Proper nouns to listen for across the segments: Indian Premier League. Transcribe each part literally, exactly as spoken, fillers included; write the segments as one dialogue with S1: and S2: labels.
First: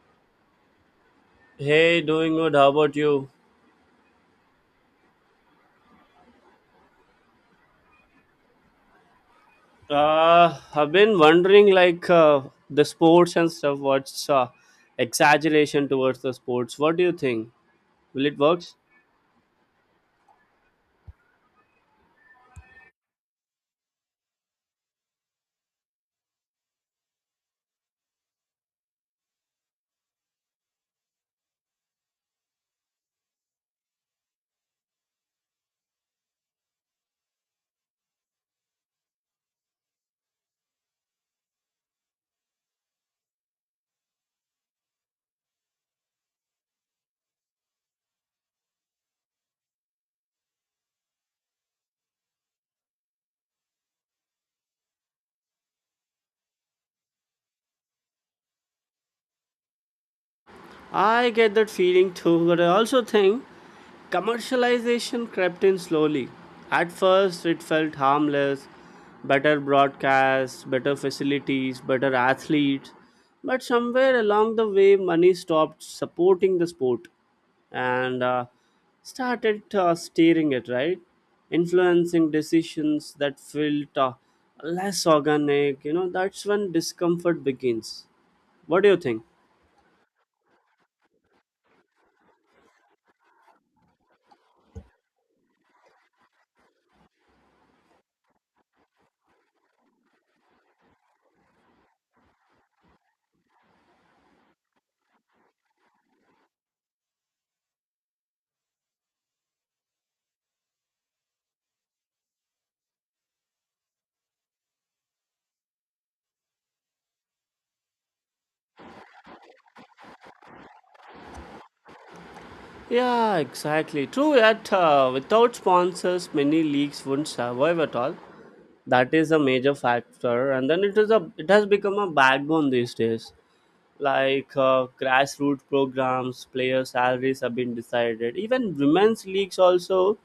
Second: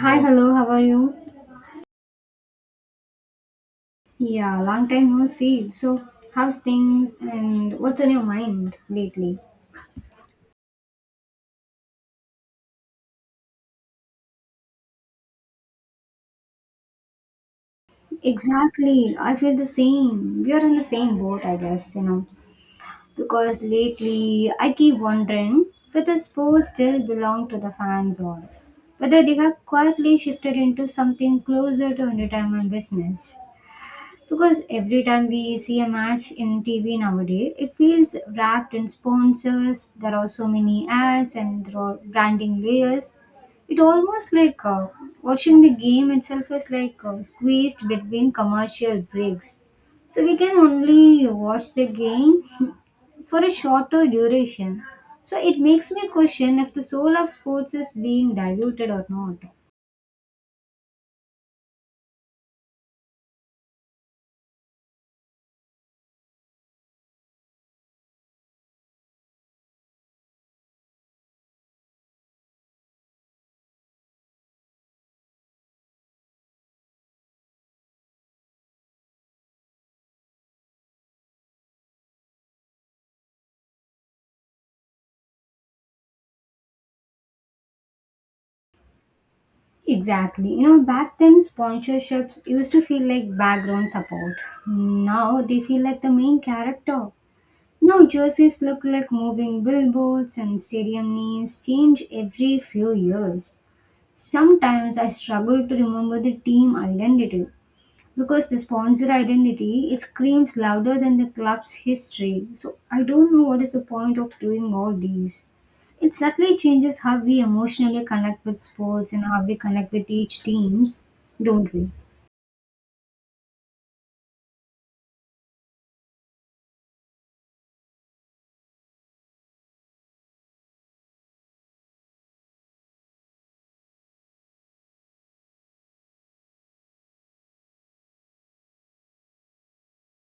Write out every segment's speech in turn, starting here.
S1: Hi, hello, hello, how are you?
S2: Hey, doing good. How about you?
S1: Yeah, long time no see. So, how's things and what's on your mind lately?
S2: Uh, I've been wondering, like, uh, the sports and stuff. What's uh, exaggeration towards the sports? What do you think? Will it work?
S1: Exactly, I feel the same. We are in the same boat, I guess, you know. Because lately, I keep wondering whether sports still belong to the fans or whether they have quietly shifted into something closer to entertainment business. Because every time we see a match in T V nowadays, it feels wrapped in sponsors. There are so many ads and there are branding layers. It almost like uh, watching the game itself is like uh, squeezed between commercial breaks. So we can only watch the game for a shorter duration. So it makes me question if the soul of sports is being diluted or not.
S2: I get that feeling too, but I also think commercialization crept in slowly. At first, it felt harmless, better broadcasts, better facilities, better athletes. But somewhere along the way, money stopped supporting the sport and uh, started uh, steering it, right? Influencing decisions that felt uh, less organic. You know, that's when discomfort begins. What do you think?
S1: Exactly. You know, back then sponsorships used to feel like background support. Now they feel like the main character. Now jerseys look like moving billboards and stadium names change every few years. Sometimes I struggle to remember the team identity because the sponsor identity it screams louder than the club's history. So I don't know what is the point of doing all these. It subtly changes how we emotionally connect with sports and how we connect with each teams, don't we?
S2: Yeah, exactly. True, yet uh, without sponsors, many leagues wouldn't survive at all. That is a major factor, and then it is a it has become a backbone these days. Like uh, grassroots programs, player salaries have been decided. Even women's leagues also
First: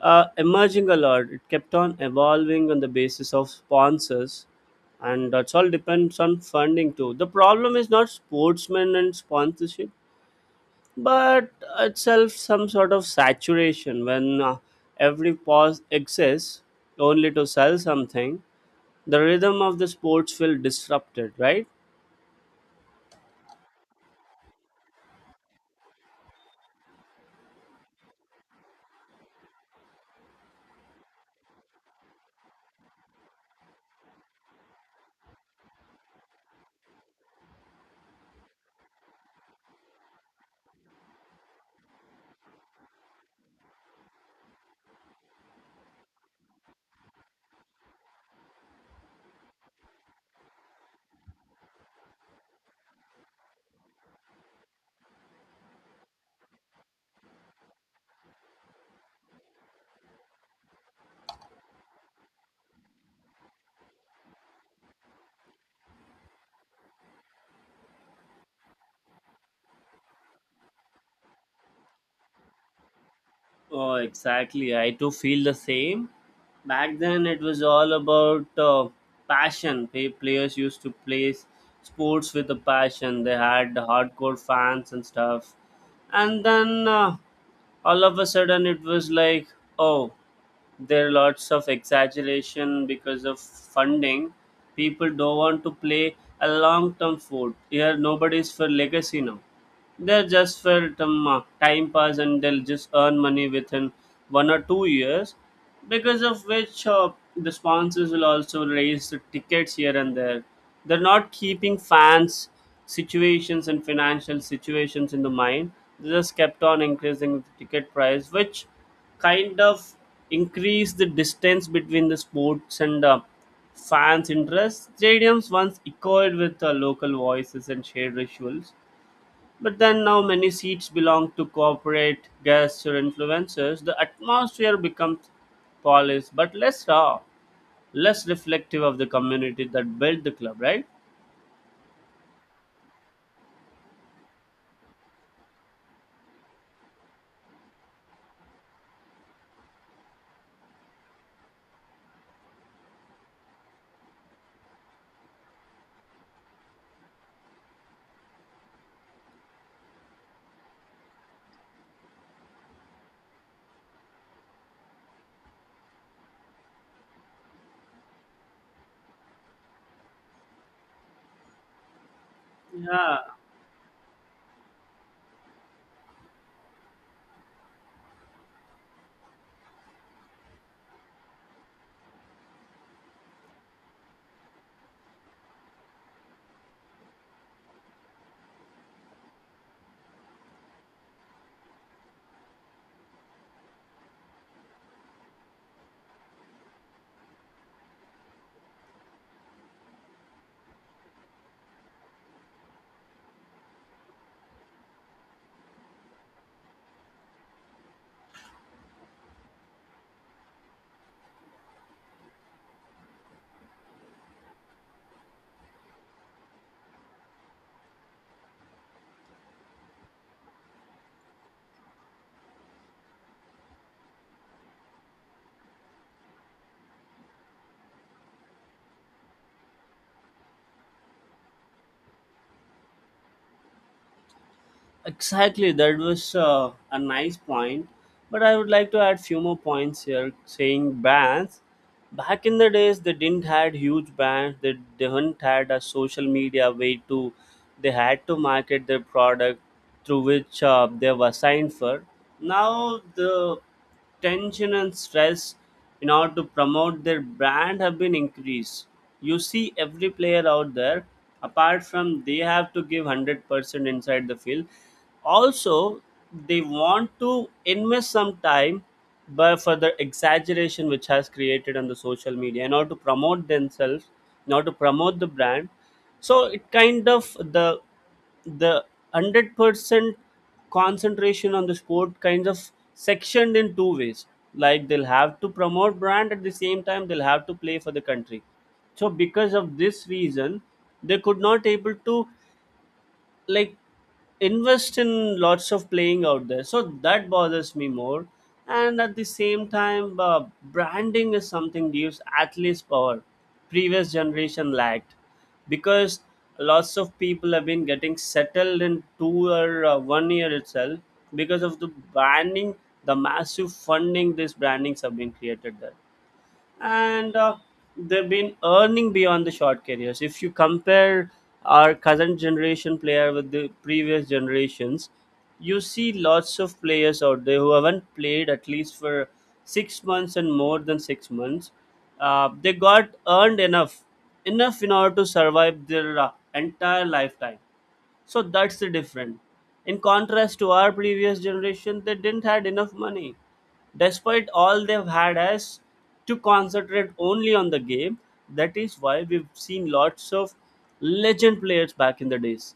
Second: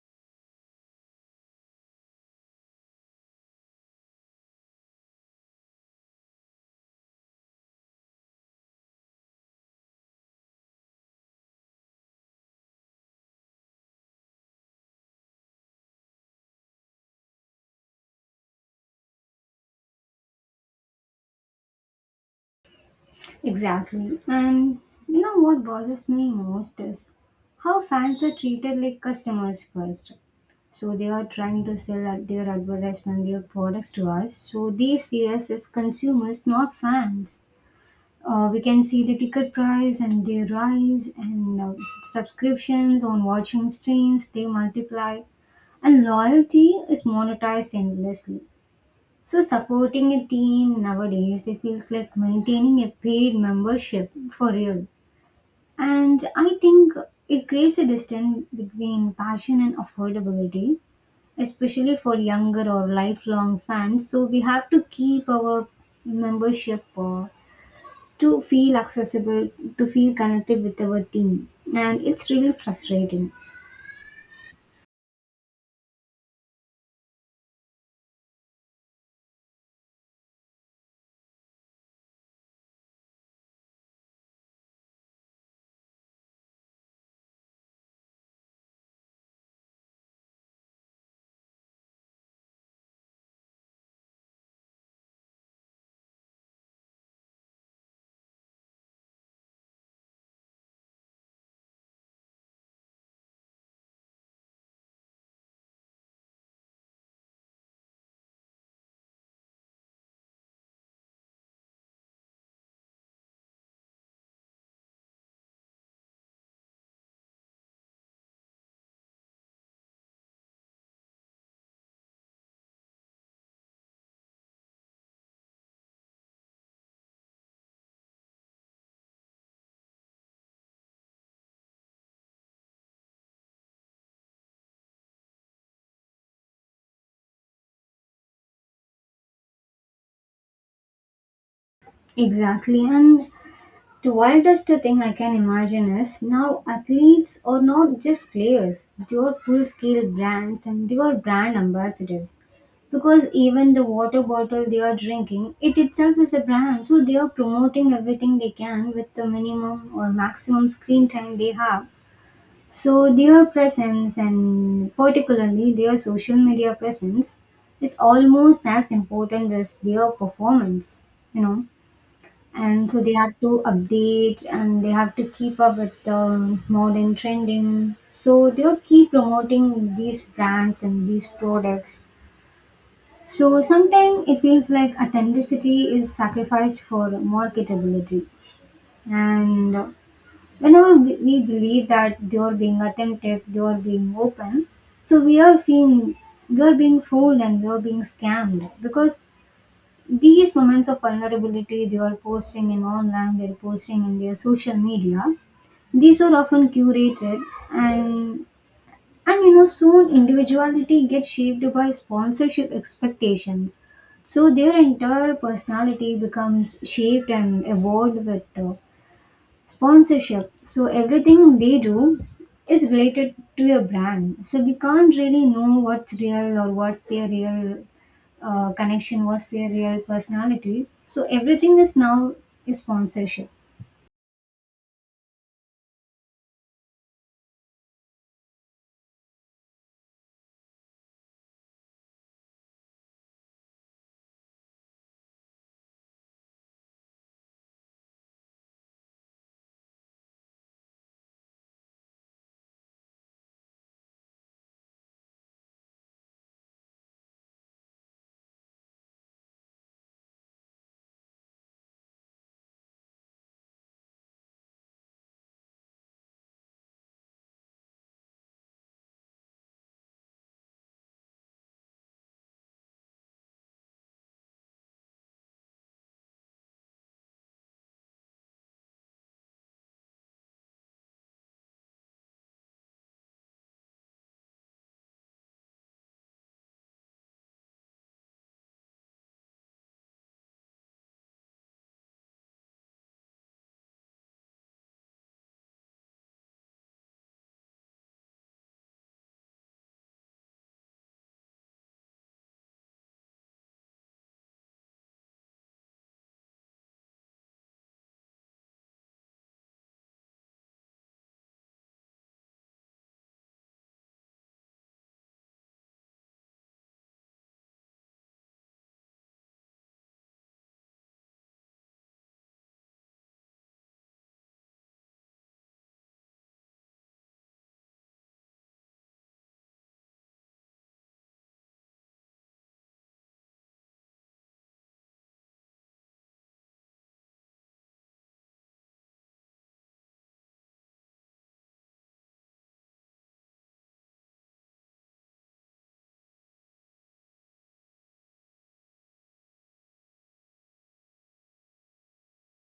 S2: uh, emerging a lot. It kept on evolving on the basis of sponsors, and that's all depends on funding too. The problem is not sportsmen and sponsorship but itself some sort of saturation when uh, every pause exists only to sell something. The rhythm of the sports will disrupted, right?
S1: Exactly. And you know what bothers me most is how fans are treated like customers first. So they are trying to sell ad- their advertisement, their products to us. So they see us as consumers, not fans. Uh, we can see the ticket price and their rise and uh, subscriptions on watching streams they multiply, and loyalty is monetized endlessly. So supporting a team nowadays it feels like maintaining a paid membership for real. And I think it creates a distance between passion and affordability, especially for younger or lifelong fans. So we have to keep our membership uh, to feel accessible, to feel connected with our team. And it's really frustrating.
S2: Oh exactly, I too feel the same. Back then it was all about uh, passion. Pay players used to play sports with a passion, they had hardcore fans and stuff, and then uh, all of a sudden it was like, oh, there are lots of exaggeration because of funding. People don't want to play a long term food. Here, nobody's for legacy now. They're just for some uh, time pass, and they'll just earn money within one or two years because of which uh, the sponsors will also raise the tickets here and there. They're not keeping fans' situations and financial situations in the mind. They just kept on increasing the ticket price, which kind of increased the distance between the sports and uh, fans' interests. Stadiums once echoed with uh, local voices and shared rituals. But then now many seats belong to corporate guests or influencers. The atmosphere becomes polished, but less raw, less reflective of the community that built the club, right?
S1: Exactly. And the wildest thing I can imagine is now athletes are not just players, they are full scale brands and they are brand ambassadors. Because even the water bottle they are drinking, it itself is a brand. So they are promoting everything they can with the minimum or maximum screen time they have. So their presence and particularly their social media presence is almost as important as their performance, you know. And so they
S2: Yeah,
S1: have to update and they have to keep up with the modern trending. So they'll keep promoting these brands and these products. So sometimes it feels like authenticity is sacrificed for marketability. And whenever we we believe that they are being attempted, they are being open, so we are being we are being fooled and we are being scammed because these moments of vulnerability they are posting in online, they are posting in their social media. These are often curated, and and you know soon individuality gets shaped by sponsorship expectations. So their entire personality becomes shaped and evolved with uh, sponsorship. So everything they do is related to your brand. So we can't really know what's real or what's their real uh, connection, what's their real personality. So everything is now is sponsorship.
S2: exactly, that was uh, a nice point. But I would like to add few more points here, saying bands. Back in the days, they didn't had huge bands. They didn't had a social media way to. They had to market their product through which uh, they were signed for. Now the tension and stress in order to promote their brand have been increased. You see every player out there, apart from they have to give one hundred percent inside the field, also they want to invest some time, but for the exaggeration which has created on the social media in order to promote themselves, in order to promote the brand, so it kind of the the one hundred percent concentration on the sport kind of sectioned in two ways, like they'll have to promote brand at the same time they'll have to play for the country. So because of this reason they could not able to, like, invest in lots of playing out there, so that bothers me more. And at the same time, uh, branding is something gives athletes power previous generation lacked, because lots of people have been getting settled in two or uh, one year itself because of the branding, the massive funding these brandings have been created there, and uh, they've been earning beyond the short careers. If you compare our current generation player with the previous generations, you see lots of players out there who haven't played at least for six months and more than six months. Uh, they got earned enough, enough in order to survive their uh, entire lifetime, so that's the difference. In contrast to our previous generation, they didn't had enough money, despite all they've had us to concentrate only on the game. That is why we've seen lots of legend players back in the days.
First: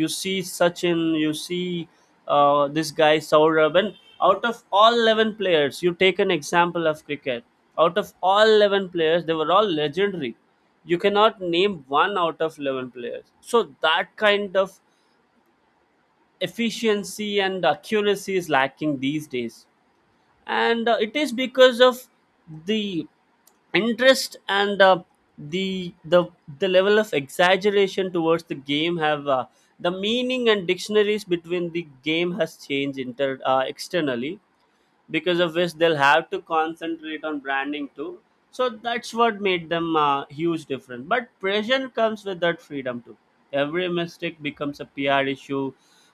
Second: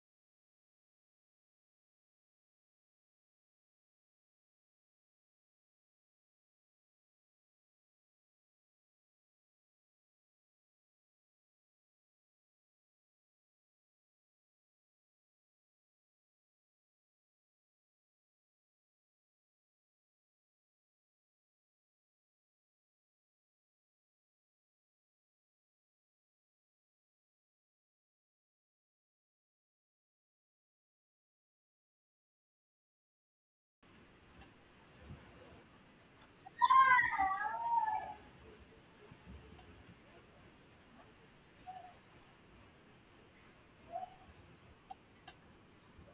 S2: You see Sachin, you see, uh, this guy Saurabh, and out of all eleven players, you take an example of cricket, out of all eleven players they were all legendary. You cannot name one out of eleven players. So that kind of efficiency and accuracy is lacking these days, and uh, it is because of the interest and uh, the the the level of exaggeration towards the game have, uh, the meaning and dictionaries between the game has changed inter uh, externally, because of which they'll have to concentrate on branding too. So that's what made them a huge difference. But pressure comes with that freedom too. Every mistake becomes a P R issue.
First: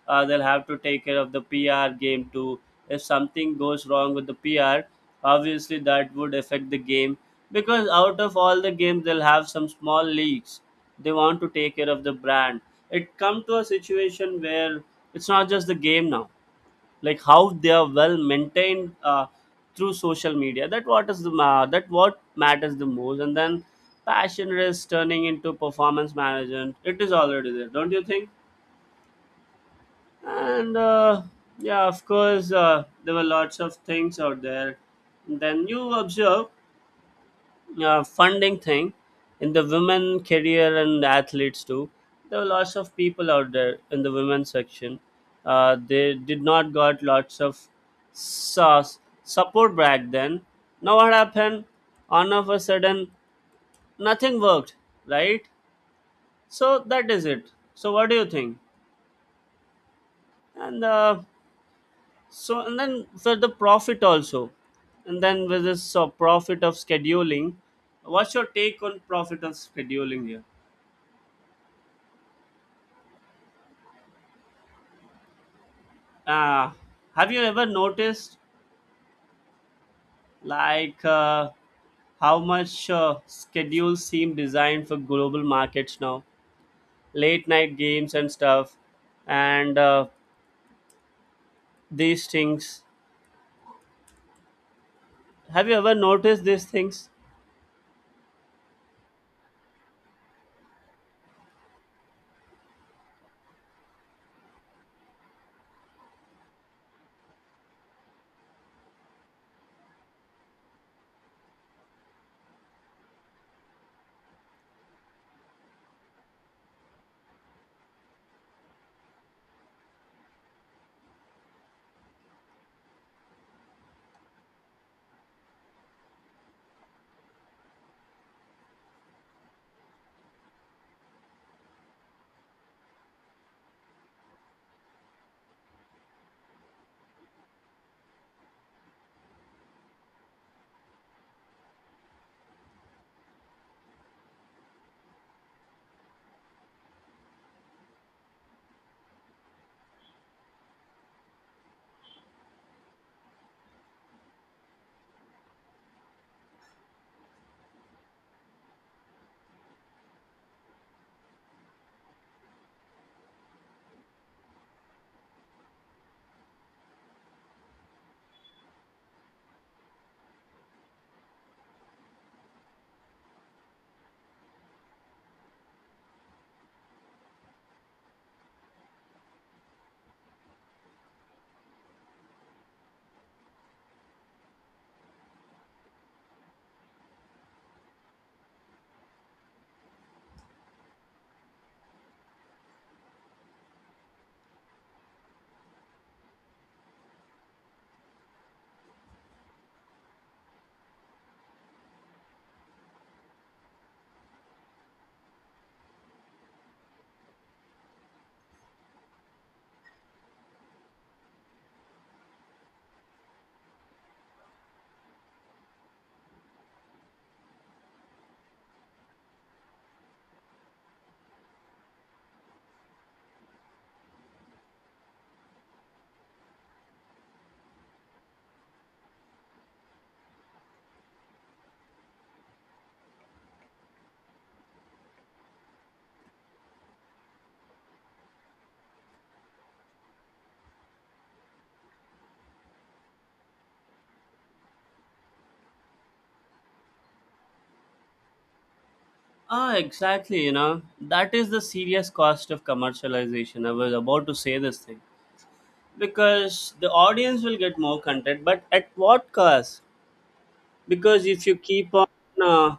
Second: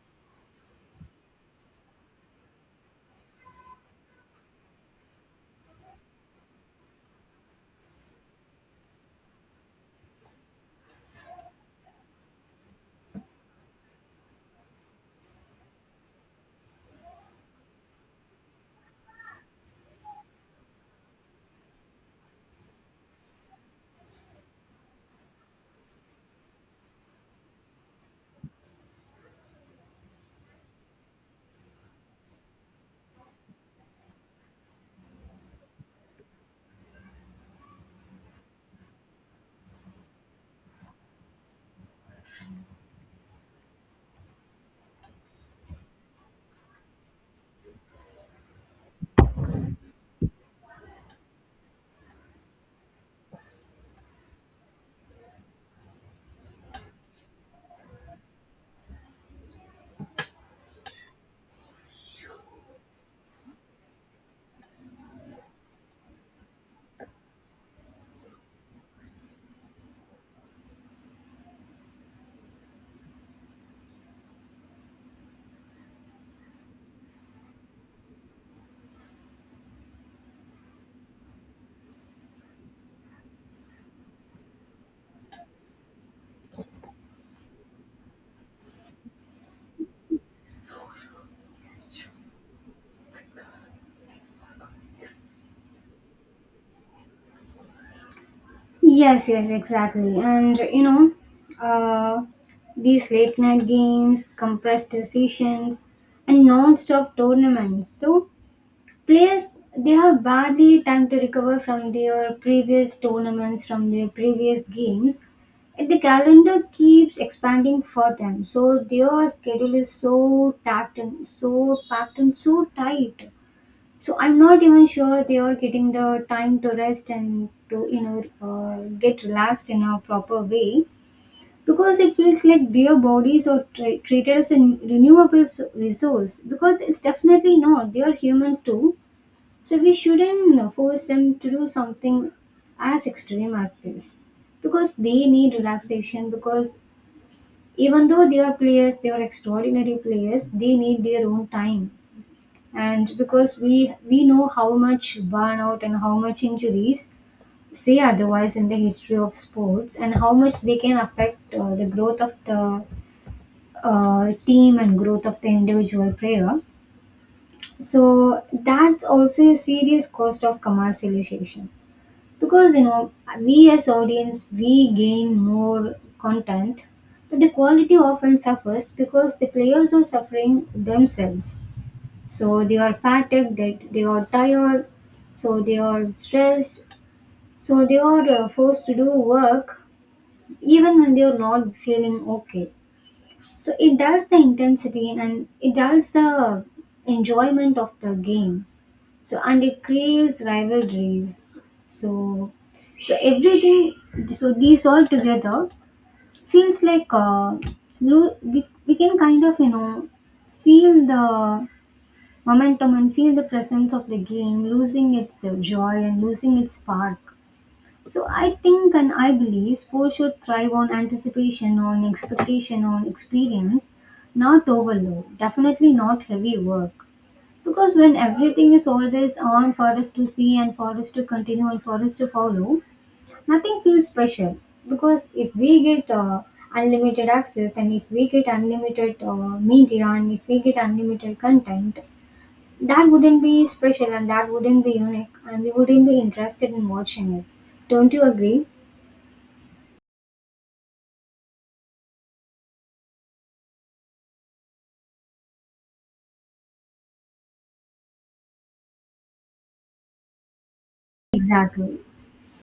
S2: Uh, they'll have to take care of the P R game too. If something goes wrong with the P R, obviously that would affect the game, because out of all the games they'll have some small leaks. They want to take care of the brand. It come to a situation where it's not just the game now, like how they are well maintained uh, through social media, that what is the ma- that what matters the most. And then passion is turning into performance management, it is already there, don't you think? And uh, yeah, of course, uh, there were lots of things out there. Then you observe uh, funding thing in the women career and athletes too. There were lots of people out there in the women's section, uh, they did not got lots of sauce support back then. Now what happened, all of a sudden nothing worked, right? So that is it. So what do you think? And uh, so and then for the profit also, and then with this uh, profit of scheduling, what's your take on profit of scheduling here? Uh, have you ever noticed, like, uh, how much uh, schedules seem designed for global markets now? Late night games and stuff, and uh, these things. Have you ever noticed these things?
S1: Yes, yes, exactly. And you know, uh, these late night games, compressed sessions, and non-stop tournaments. So players they have barely time to recover from their previous tournaments from their previous games. And the calendar keeps expanding for them. So their schedule is so packed and so packed and so tight, so I'm not even sure they are getting the time to rest and to you know uh, get relaxed in a proper way, because it feels like their bodies are tra- treated as a renewable s- resource. Because it's definitely not, they are humans too. So we shouldn't force them to do something as extreme as this, because they need relaxation. Because even though they are players, they are extraordinary players, they need their own time. And because we we know how much burnout and how much injuries say otherwise in the history of sports and how much they can affect uh, the growth of the uh, team and growth of the individual player. So that's also a serious cost of commercialization, because you know, we as audience we gain more content, but the quality often suffers because the players are suffering themselves. So they are fatigued, that they are tired, so they are stressed, so they are uh, forced to do work even when they are not feeling okay. So it dulls the intensity and it dulls the enjoyment of the game. So and it creates rivalries, so so everything, so these all together feels like uh, lo- we, we can kind of you know feel the momentum and feel the presence of the game losing its uh, joy and losing its spark. So I think and I believe sports should thrive on anticipation, on expectation, on experience, not overload, definitely not heavy work. Because when everything is always on for us to see and for us to continue and for us to follow, nothing feels special. Because if we get uh, unlimited access and if we get unlimited uh, media and if we get unlimited content, that wouldn't be special and that wouldn't be unique and we wouldn't be interested in watching it. Don't you agree?
S2: Ah, exactly. You know, that is the serious cost of commercialization. I was about to say this thing, because the audience will get more content, but at what cost? Because if you keep
S1: Exactly.
S2: on uh,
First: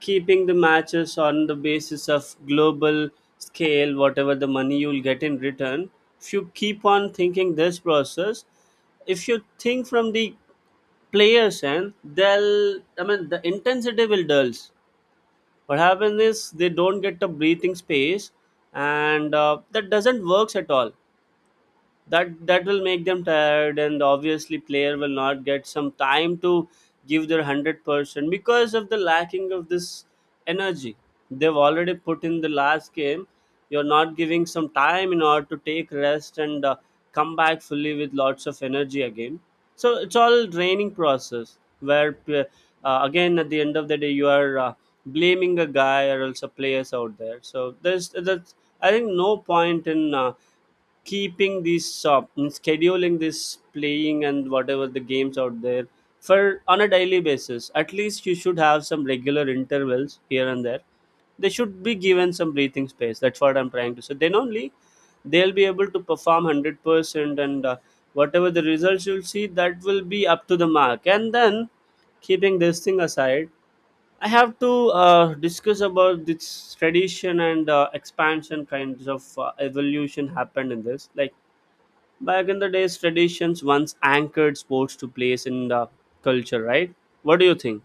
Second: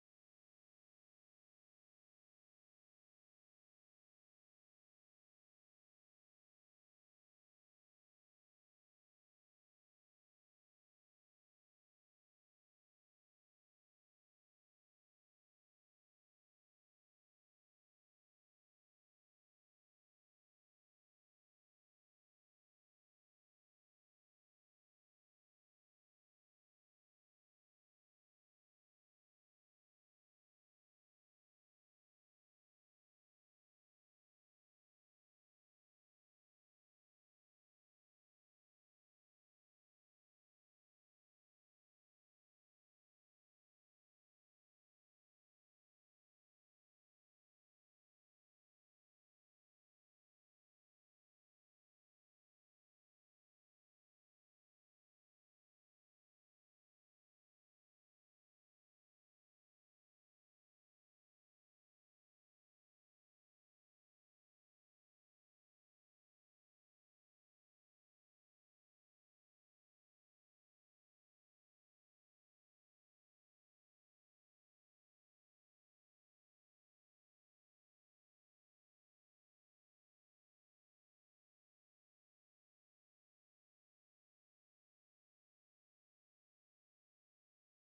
S2: keeping the matches on the basis of global scale, whatever the money you'll get in return, if you keep on thinking this process, if you think from the players end, they'll, I mean, the intensity will dulls. What happens is they don't get a breathing space, and uh, that doesn't works at all. That that will make them tired, and obviously player will not get some time to give their one hundred percent because of the lacking of this energy they've already put in the last game. You're not giving some time in order to take rest and uh, come back fully with lots of energy again. So it's all draining process where p- uh, again at the end of the day you are, uh, blaming a guy or else a players out there. So there's, that's, I think no point in, uh, keeping these shop and scheduling this playing and whatever the games out there for on a daily basis. At least you should have some regular intervals here and there, they should be given some breathing space, that's what I'm trying to say. Then only they'll be able to perform one hundred percent, and uh, whatever the results you'll see, that will be up to the mark. And then keeping this thing aside, I have to uh, discuss about this tradition and uh, expansion kinds of uh, evolution happened in this, like, back in the days, traditions once anchored sports to place in the culture, right? What do you think?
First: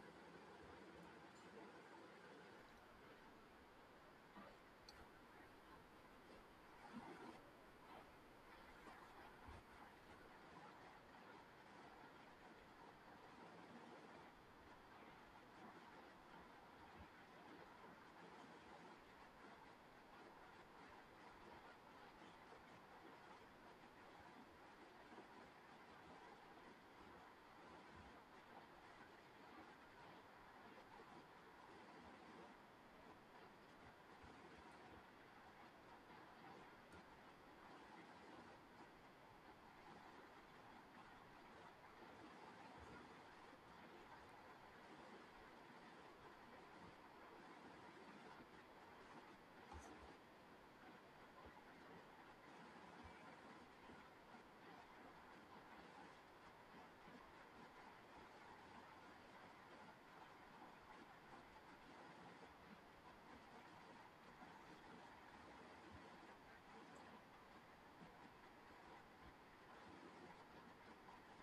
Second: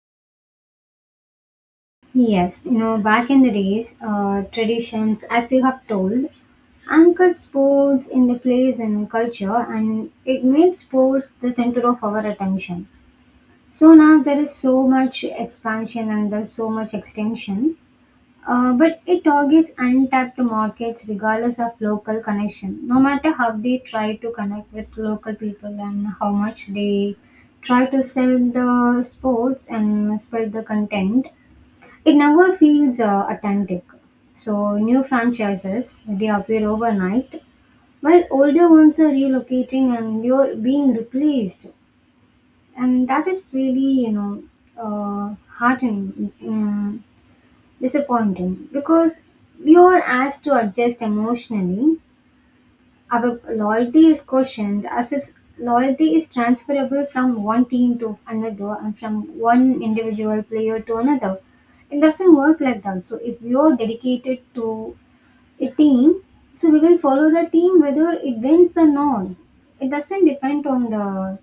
S1: Yes, you know, back in the days, uh, traditions, as you have told, anchored sports in the place and culture, and it made sports the center of our attention. So now there is so much expansion and there's so much extension, uh, but it targets untapped markets regardless of local connection. No matter how they try to connect with local people and how much they try to sell the sports and spread the content, it never feels uh, authentic. So new franchises they appear overnight, while older ones are relocating and you're being replaced, and that is really you know uh, heartening, mm, disappointing, because you're asked to adjust emotionally. Our loyalty is questioned as if loyalty is transferable from one team to another and from one individual player to another. It doesn't work like that. So if you are dedicated to a team, so we will follow the team whether it wins or not. It doesn't depend on the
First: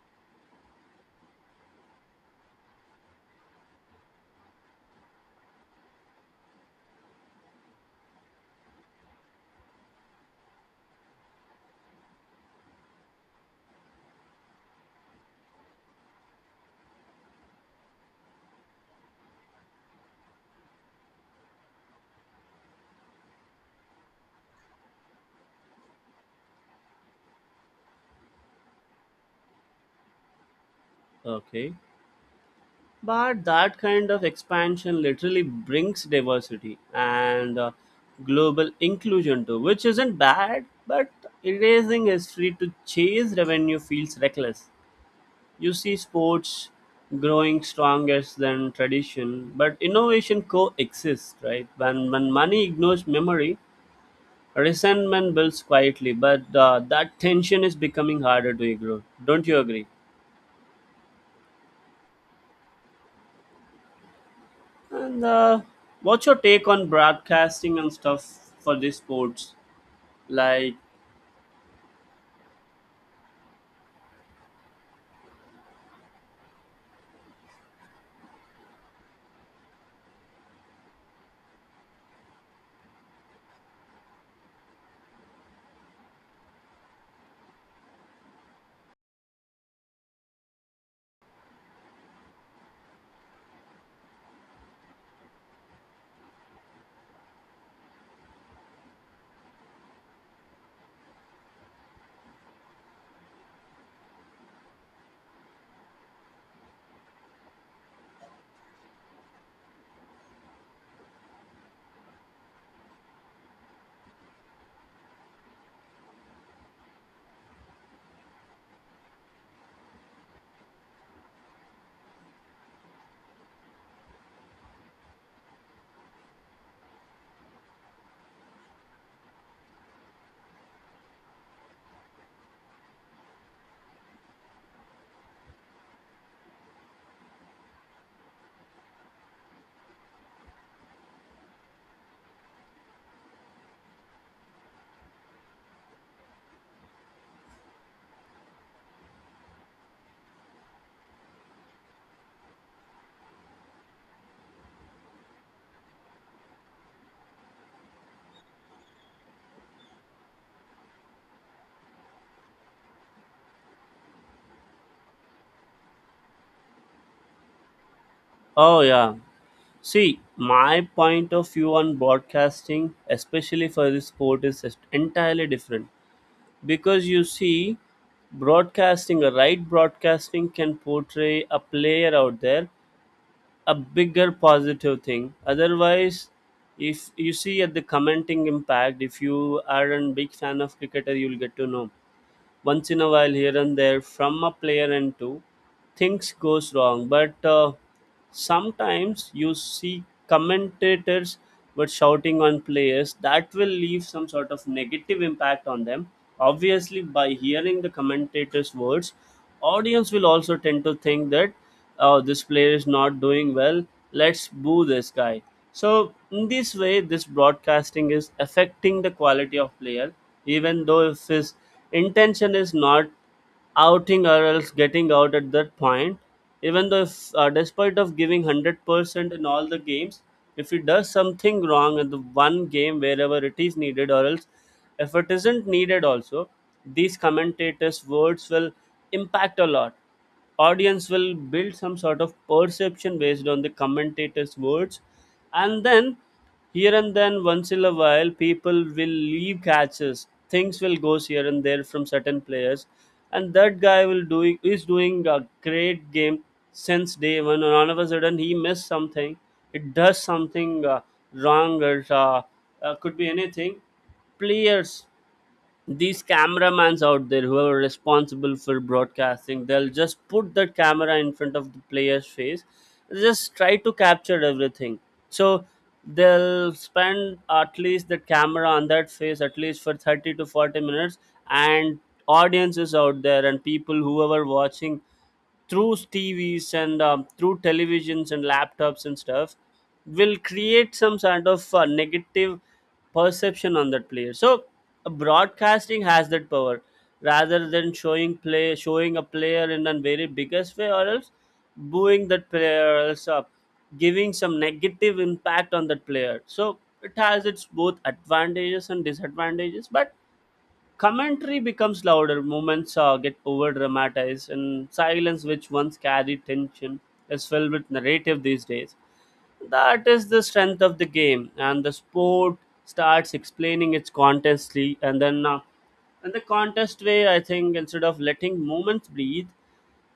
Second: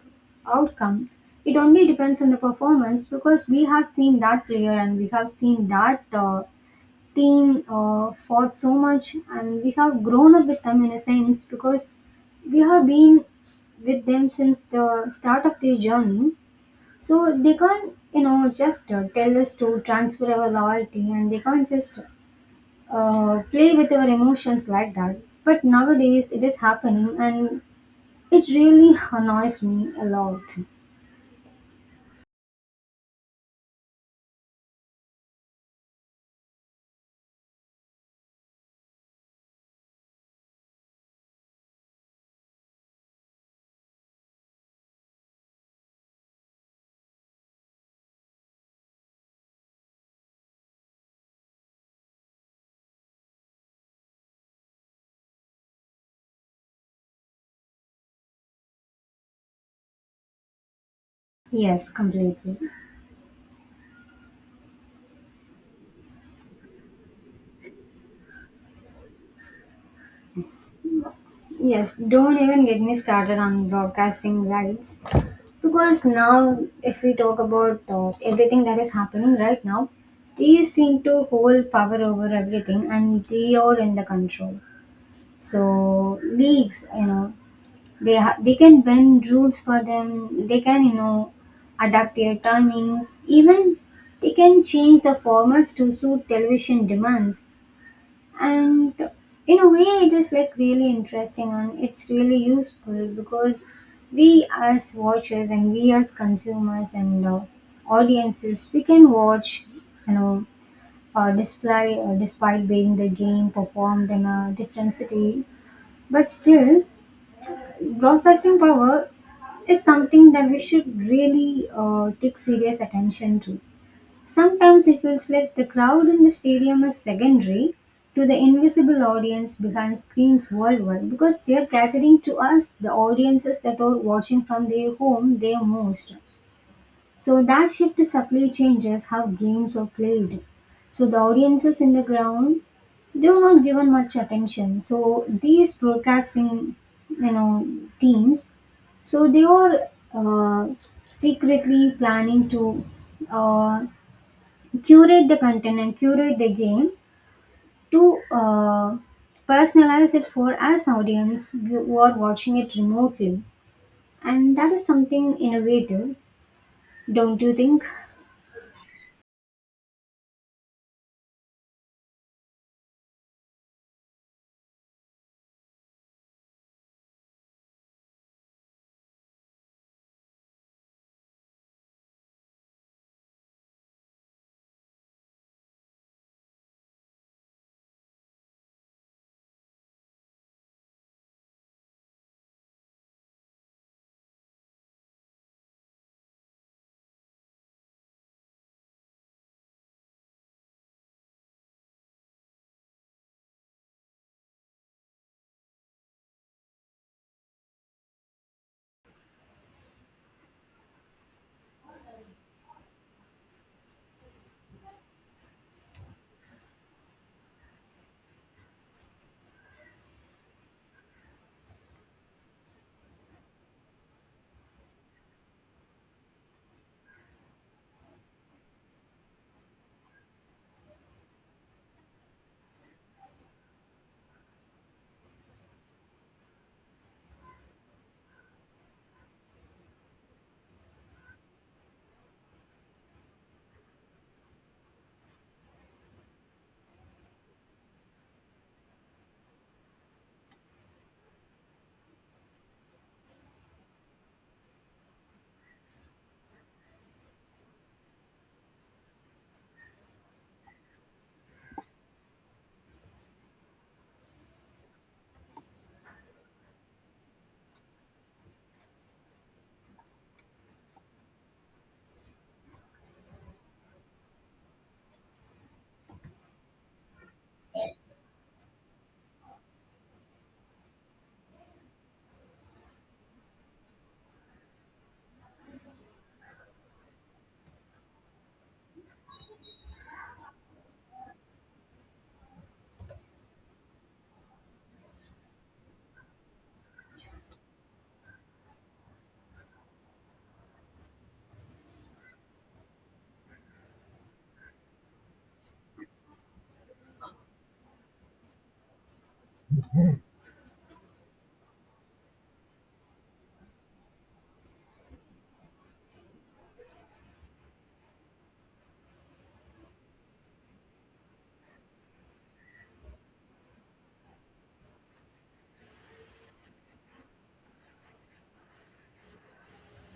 S1: outcome. It only depends on the performance, because we have seen that player and we have seen that uh, team uh, fought so much and we have grown up with them in a sense, because we have been with them since the start of their journey. So they can't you know just uh, tell us to transfer our loyalty and they can't just uh, play with our emotions like that. But nowadays it is happening, and it really annoys me a lot.
S2: Okay. But that kind of expansion literally brings diversity and uh, global inclusion too, which isn't bad, but erasing history to chase revenue feels reckless. You see sports growing strongest than tradition, but innovation coexists, right? When, when money ignores memory, resentment builds quietly, but uh, that tension is becoming harder to ignore. Don't you agree?
S1: Yes, completely.
S2: And uh, what's your take on broadcasting and stuff for these sports? Like,
S1: Yes, don't even get me started on broadcasting rights. Because now, if we talk about uh, everything that is happening right now, they seem to hold power over everything, and they are in the control. So leagues, you know, they ha- they can bend rules for them. They can, you know, adapt their timings. Even they can change the formats to suit television demands. And in a way it is like really interesting and it's really useful, because we as watchers and we as consumers and uh, audiences we can watch you know uh, display uh, despite being the game performed in a different city, but still broadcasting power is something that we should really uh, take serious attention to. Sometimes it feels like the crowd in the stadium is secondary to the invisible audience behind screens worldwide, because they are catering to us, the audiences that are watching from their home, their most. So that shift subtly changes how games are played. So the audiences in the ground they are not given much attention. So these broadcasting, you know, teams, so they are uh, secretly planning to uh, curate the content and curate the game to uh, personalize it for us audience who are watching it remotely, and that is something innovative, don't you think?
S2: oh yeah. See, my point of view on broadcasting, especially for this sport, is just entirely different. Because you see, broadcasting, a right broadcasting can portray a player out there a bigger positive thing. Otherwise, if you see at the commenting impact, if you are a big fan of cricketer you'll get to know once in a while here and there from a player, and two things goes wrong. But uh, sometimes you see commentators were shouting on players that will leave some sort of negative impact on them. Obviously, by hearing the commentators words, audience will also tend to think that, oh, this player is not doing well, let's boo this guy. So in this way this broadcasting is affecting the quality of player, even though if his intention is not outing or else getting out at that point. Even though if, uh, despite of giving a hundred percent in all the games, if he does something wrong in the one game wherever it is needed, or else if it isn't needed also, these commentators words will impact a lot. Audience will build some sort of perception based on the commentator's words. And then here and then, once in a while, people will leave catches, things will goes here and there from certain players, and that guy will doing is doing a great game since day one, and all of a sudden he missed something. It does something uh, wrong, or uh, uh, could be anything. Players, these cameramans out there who are responsible for broadcasting, they'll just put that camera in front of the player's face, just try to capture everything. So they'll spend at least the camera on that face at least for thirty to forty minutes. And audiences out there and people whoever watching through T Vs and um, through televisions and laptops and stuff will create some sort of uh, negative perception on that player. So uh, broadcasting has that power, rather than showing play, showing a player in a very biggest way, or else booing that player, or else uh, giving some negative impact on that player. So it has its both advantages and disadvantages. But commentary becomes louder, moments uh, get over dramatized, and silence, which once carried tension, is filled with narrative these days. That is the strength of the game, and the sport starts explaining its contestly, and then uh, in the contest way, I think instead of letting moments breathe,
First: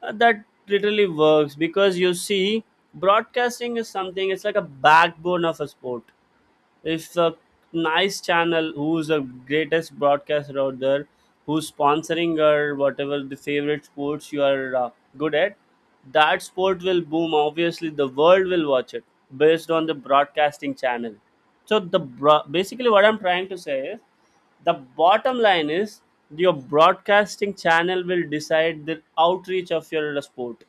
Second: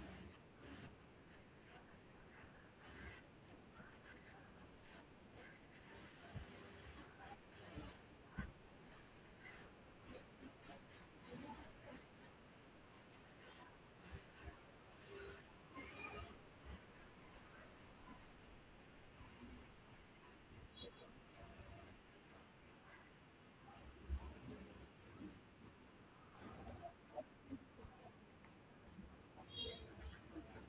S2: uh, that literally works. Because you see, broadcasting is something. It's like a backbone of a sport. If a nice channel, who's the greatest broadcaster out there, who's sponsoring, or whatever the favorite sports you are uh, good at, that sport will boom. Obviously, the world will watch it based on the broadcasting channel. So the bro- basically what I'm trying to say is, the bottom line is, your broadcasting channel will decide the outreach of your sport.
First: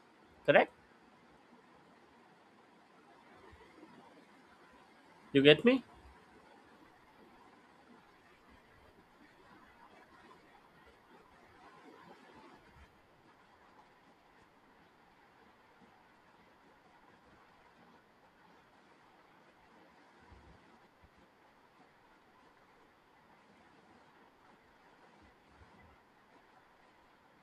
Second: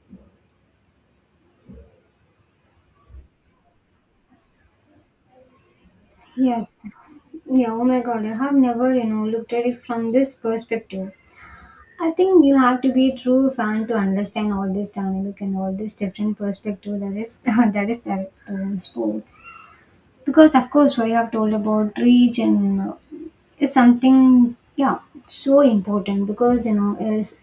S2: Correct? You get me?
S1: Yes. Yeah, oh my god, I have never you know looked at it from this perspective. I think you have to be a true fan to understand all this dynamic and all this different perspective that is that is there to sports. Because of course what you have told about reach and uh, is something, yeah, so important, because you know is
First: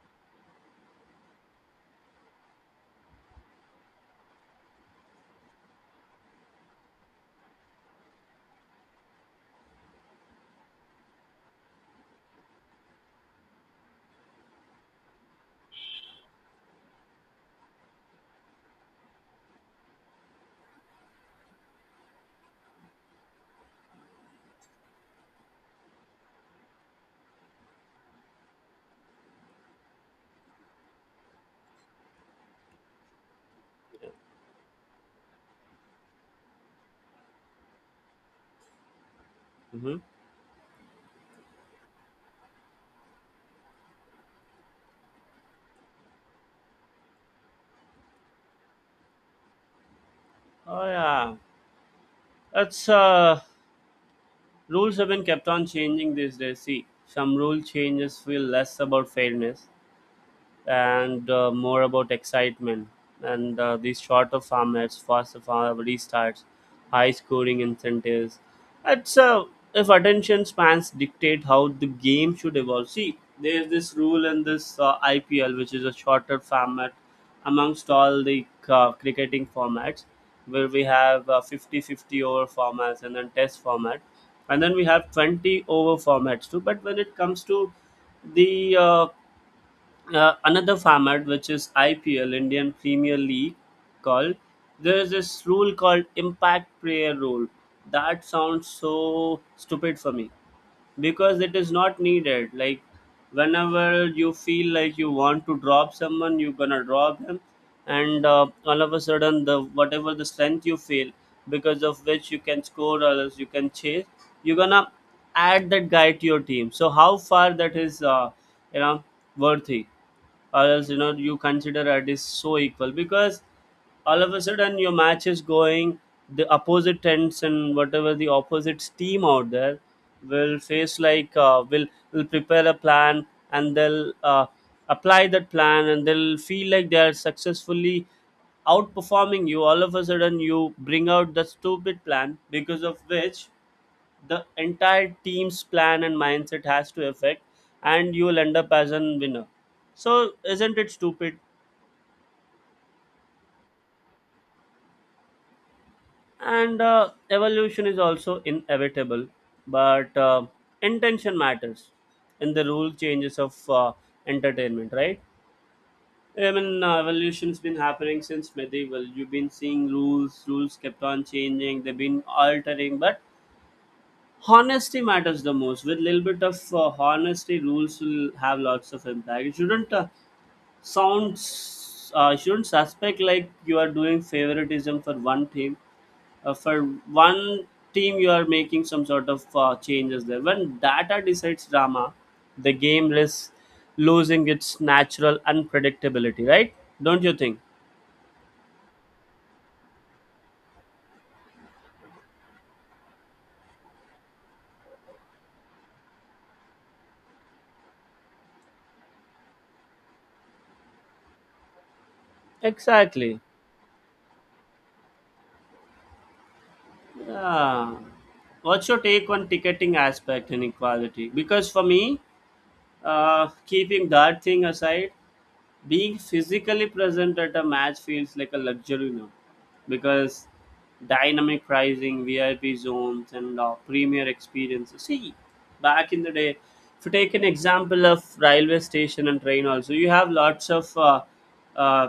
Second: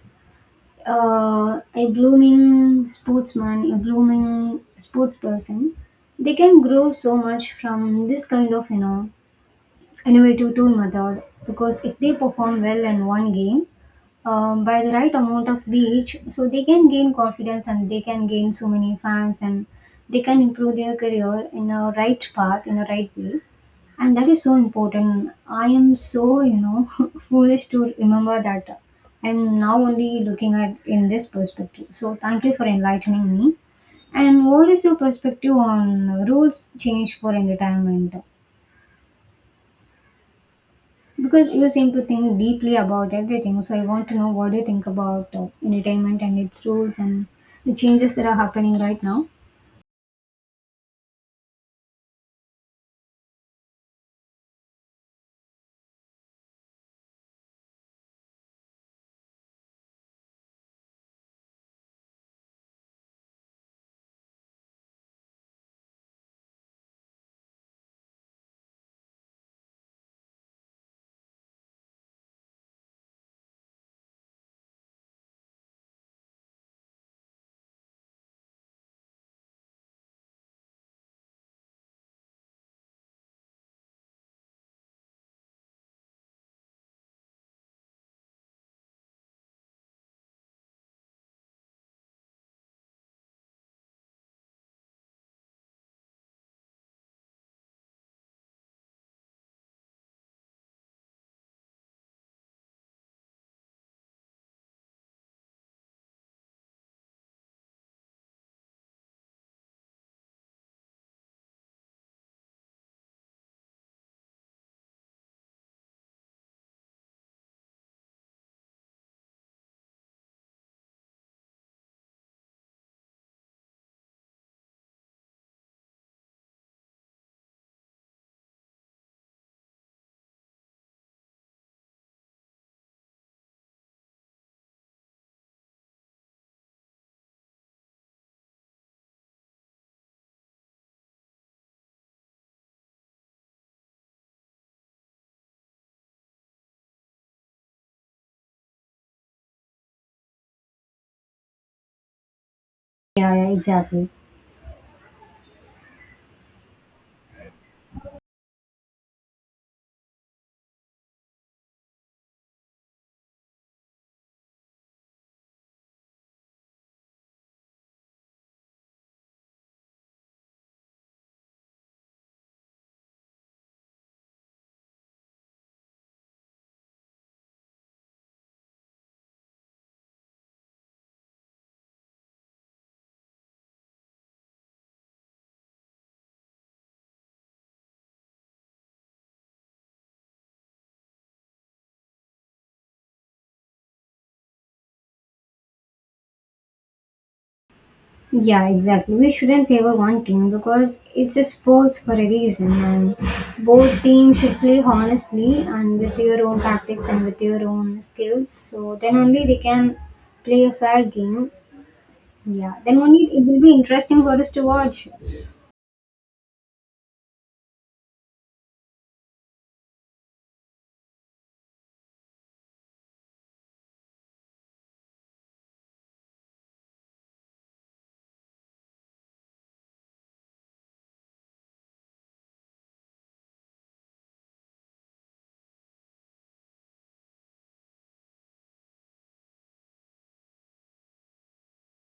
S1: uh, a blooming sportsman, a blooming sports person, they can grow so much from this kind of you know innovative tool method. Because if they perform well in one game, um, by the right amount of reach, so they can gain confidence and they can gain so many fans and they can improve their career in a right path, in a right way. And that is so important. I am so, you know, foolish to remember that I'm now only looking at in this perspective. So thank you for enlightening me. And what is your perspective on rules change for entertainment?
S2: Hmm.
S1: Because you seem to think deeply about everything, so I want to know what do you think about uh, entertainment and its rules and the changes that are happening right now.
S2: Oh yeah. That's uh rules have been kept on changing these days. See, some rule changes feel less about fairness and uh, more about excitement. And uh, these shorter formats, faster form- restarts, high scoring incentives. It's uh, If attention spans dictate how the game should evolve. See, there's this rule in this uh, I P L, which is a shorter format amongst all the uh, cricketing formats, where we have uh, fifty fifty over formats and then test format, and then we have twenty over formats too. But when it comes to the uh, uh, another format, which is I P L, Indian Premier League called, there is this rule called impact player rule that sounds so stupid for me, because it is not needed. Like, whenever you feel like you want to drop someone, you're gonna drop him. And uh, all of a sudden, the whatever the strength you feel, because of which you can score or else you can chase, you're gonna add that guy to your team. So how far that is uh, you know, worthy, or else you know you consider it is so equal. Because all of a sudden your match is going the opposite tents, and whatever the opposite team out there will face, like uh, will will prepare a plan, and they'll uh, apply that plan, and they'll feel like they are successfully outperforming you. All of a sudden you bring out the stupid plan, because of which the entire team's plan and mindset has to affect, and you will end up as a winner. So isn't it stupid?
S1: Yeah, yeah, exactly.
S2: And uh, evolution is also inevitable, but uh, intention matters in the rule changes of uh, entertainment, right? I mean, uh, evolution's been happening since medieval. You've been seeing rules rules kept on changing, they've been altering. But honesty matters the most. With a little bit of uh, honesty, rules will have lots of impact. You shouldn't uh, sounds uh, shouldn't suspect like you are doing favoritism for one team, uh, for one team you are making some sort of uh, changes there. When data decides drama, the game is losing its natural unpredictability, right? Don't you think?
S1: Yeah, exactly. We shouldn't favor one team because it's a sports for a reason, and both teams should play honestly and with your own tactics and with your own skills. So then only they can play a fair game. Yeah, then only
S2: Exactly.
S1: it will be interesting for us to watch.
S2: Yeah. What's your take on ticketing aspect inequality? Because for me, uh, keeping that thing aside, being physically present at a match feels like a luxury now, because dynamic pricing, V I P zones, and uh, premier experiences. See, back in the day, if you take an example of railway station and train, also you have lots of uh, uh,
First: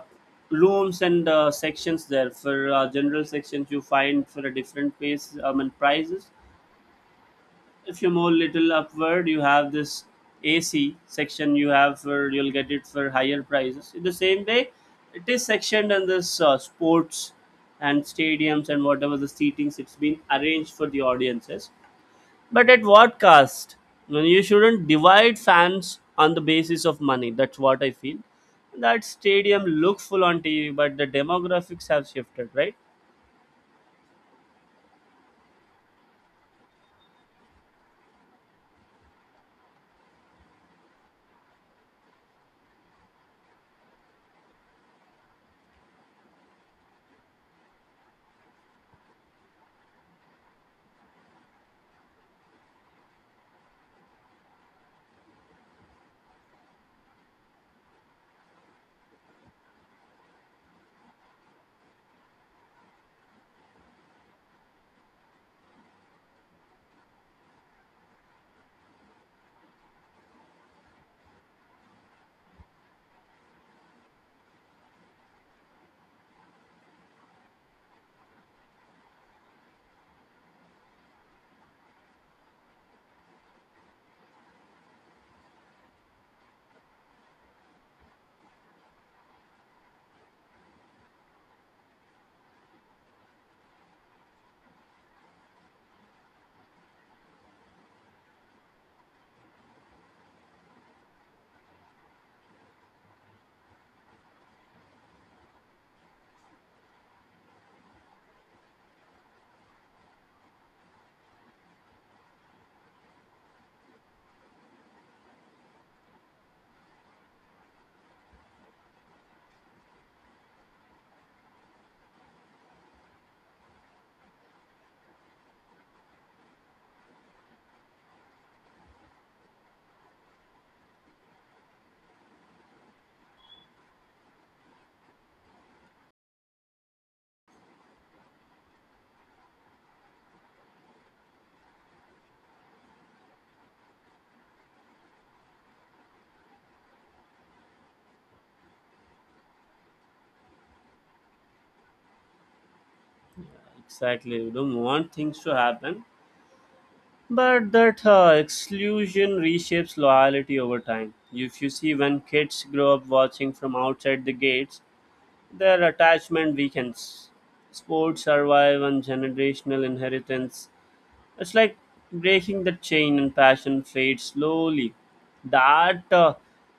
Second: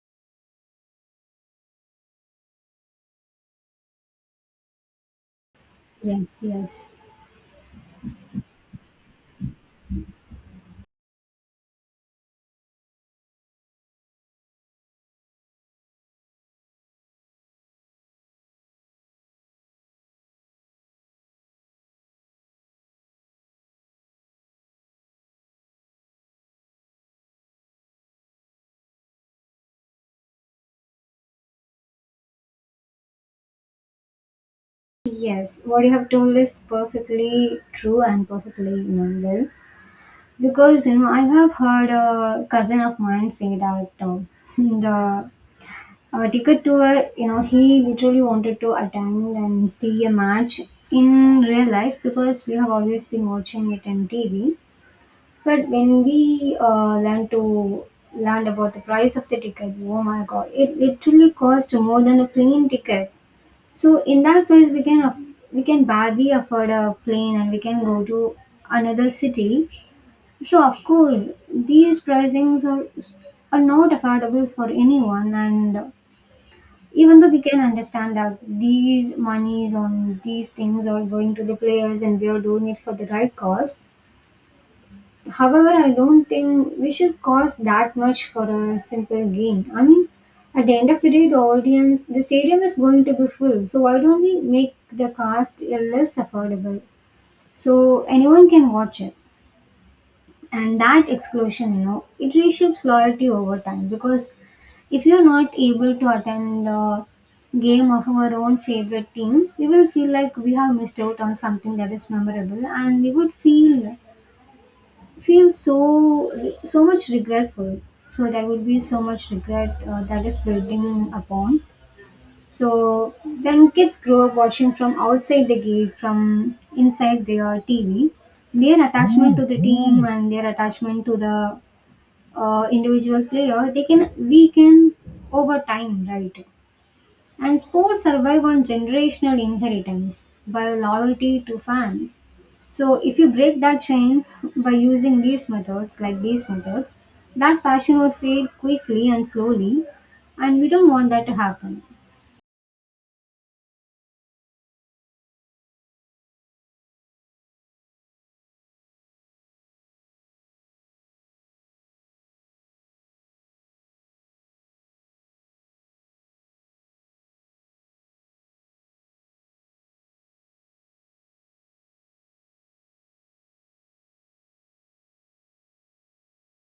S2: rooms and uh, sections there. For uh, general sections, you find for a different pace, I mean, prices.
S1: Yes, yes.
S2: If you move little upward, you have this A C section, you have for, you'll get it for higher prices. In the same way, it is sectioned on this uh, sports and stadiums, and whatever the seatings it's been arranged for the audiences. But at what cost? I mean, you shouldn't divide fans on the basis of money, that's what I feel. That stadium looks full on TV, but the demographics have shifted, right?
S1: Yes, what you have told is perfectly true and perfectly, you know, well. Because, you know, I have heard a cousin of mine say that uh, the uh, ticket to a you know, he literally wanted to attend and see a match in real life because we have always been watching it in T V. But when we uh, learned to learned about the price of the ticket, oh my God, it literally cost more than a plane ticket. So in that price, we can aff- we can barely afford a plane, and we can go to another city. So of course, these pricings are are not affordable for anyone. And even though we can understand that these monies on these things are going to the players, and we are doing it for the right cause, however, I don't think we should cost that much for a simple game. I mean, at the end of the day, the audience, the stadium is going to be full. So why don't we make the cost less affordable so anyone can watch it? And that exclusion, you know, it reshapes loyalty over time. Because if you're not able to attend the game of our own favorite team, we will feel like we have missed out on something that is memorable, and we would feel feel so so much regretful. So there would be so much regret uh, that is building upon. So when kids grow up watching from outside the gate from inside their T V, their attachment to the team and their attachment to the uh, individual player they can weaken over time, right? And sports survive on generational inheritance by loyalty to fans. So if you break that chain by using these methods, like these methods, that passion would fade quickly and slowly, and we don't want that to happen.
S2: Exactly, you don't want things to happen. But that uh, exclusion reshapes loyalty over time. If you see, when kids grow up watching from outside the gates, their attachment weakens. Sports survive on generational inheritance. It's like breaking the chain and passion fades slowly. That uh,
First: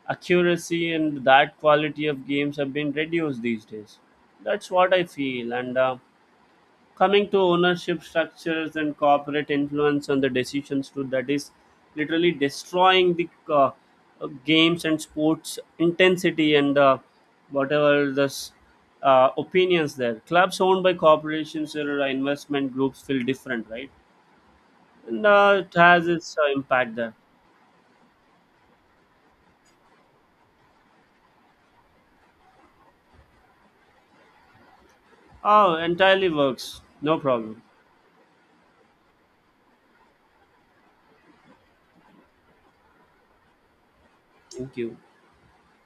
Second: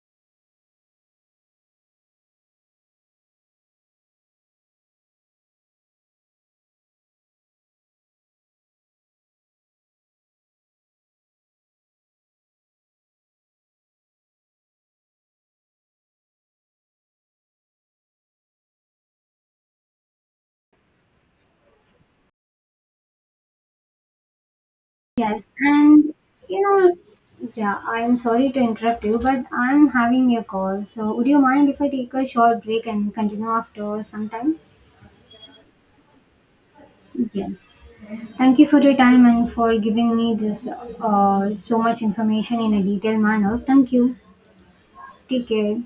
S2: accuracy and that quality of games have been reduced these days. That's what I feel. And uh, coming to ownership structures and corporate influence on the decisions too, that is literally destroying the uh, uh, games and sports intensity, and uh, whatever the s- uh, opinions there. Clubs owned by corporations or investment groups feel different, right? And
S1: Yes,
S2: uh, it
S1: and
S2: has its uh,
S1: you
S2: impact
S1: know,
S2: there.
S1: yeah, I'm sorry to interrupt you, but I'm having a call. So would you mind if I take a short break and continue after some time?
S2: Oh, entirely works, no problem.
S1: Yes. Thank you for your time and for giving me this uh, so much information in a detailed manner. Thank you.
S2: Thank you.
S1: Take care.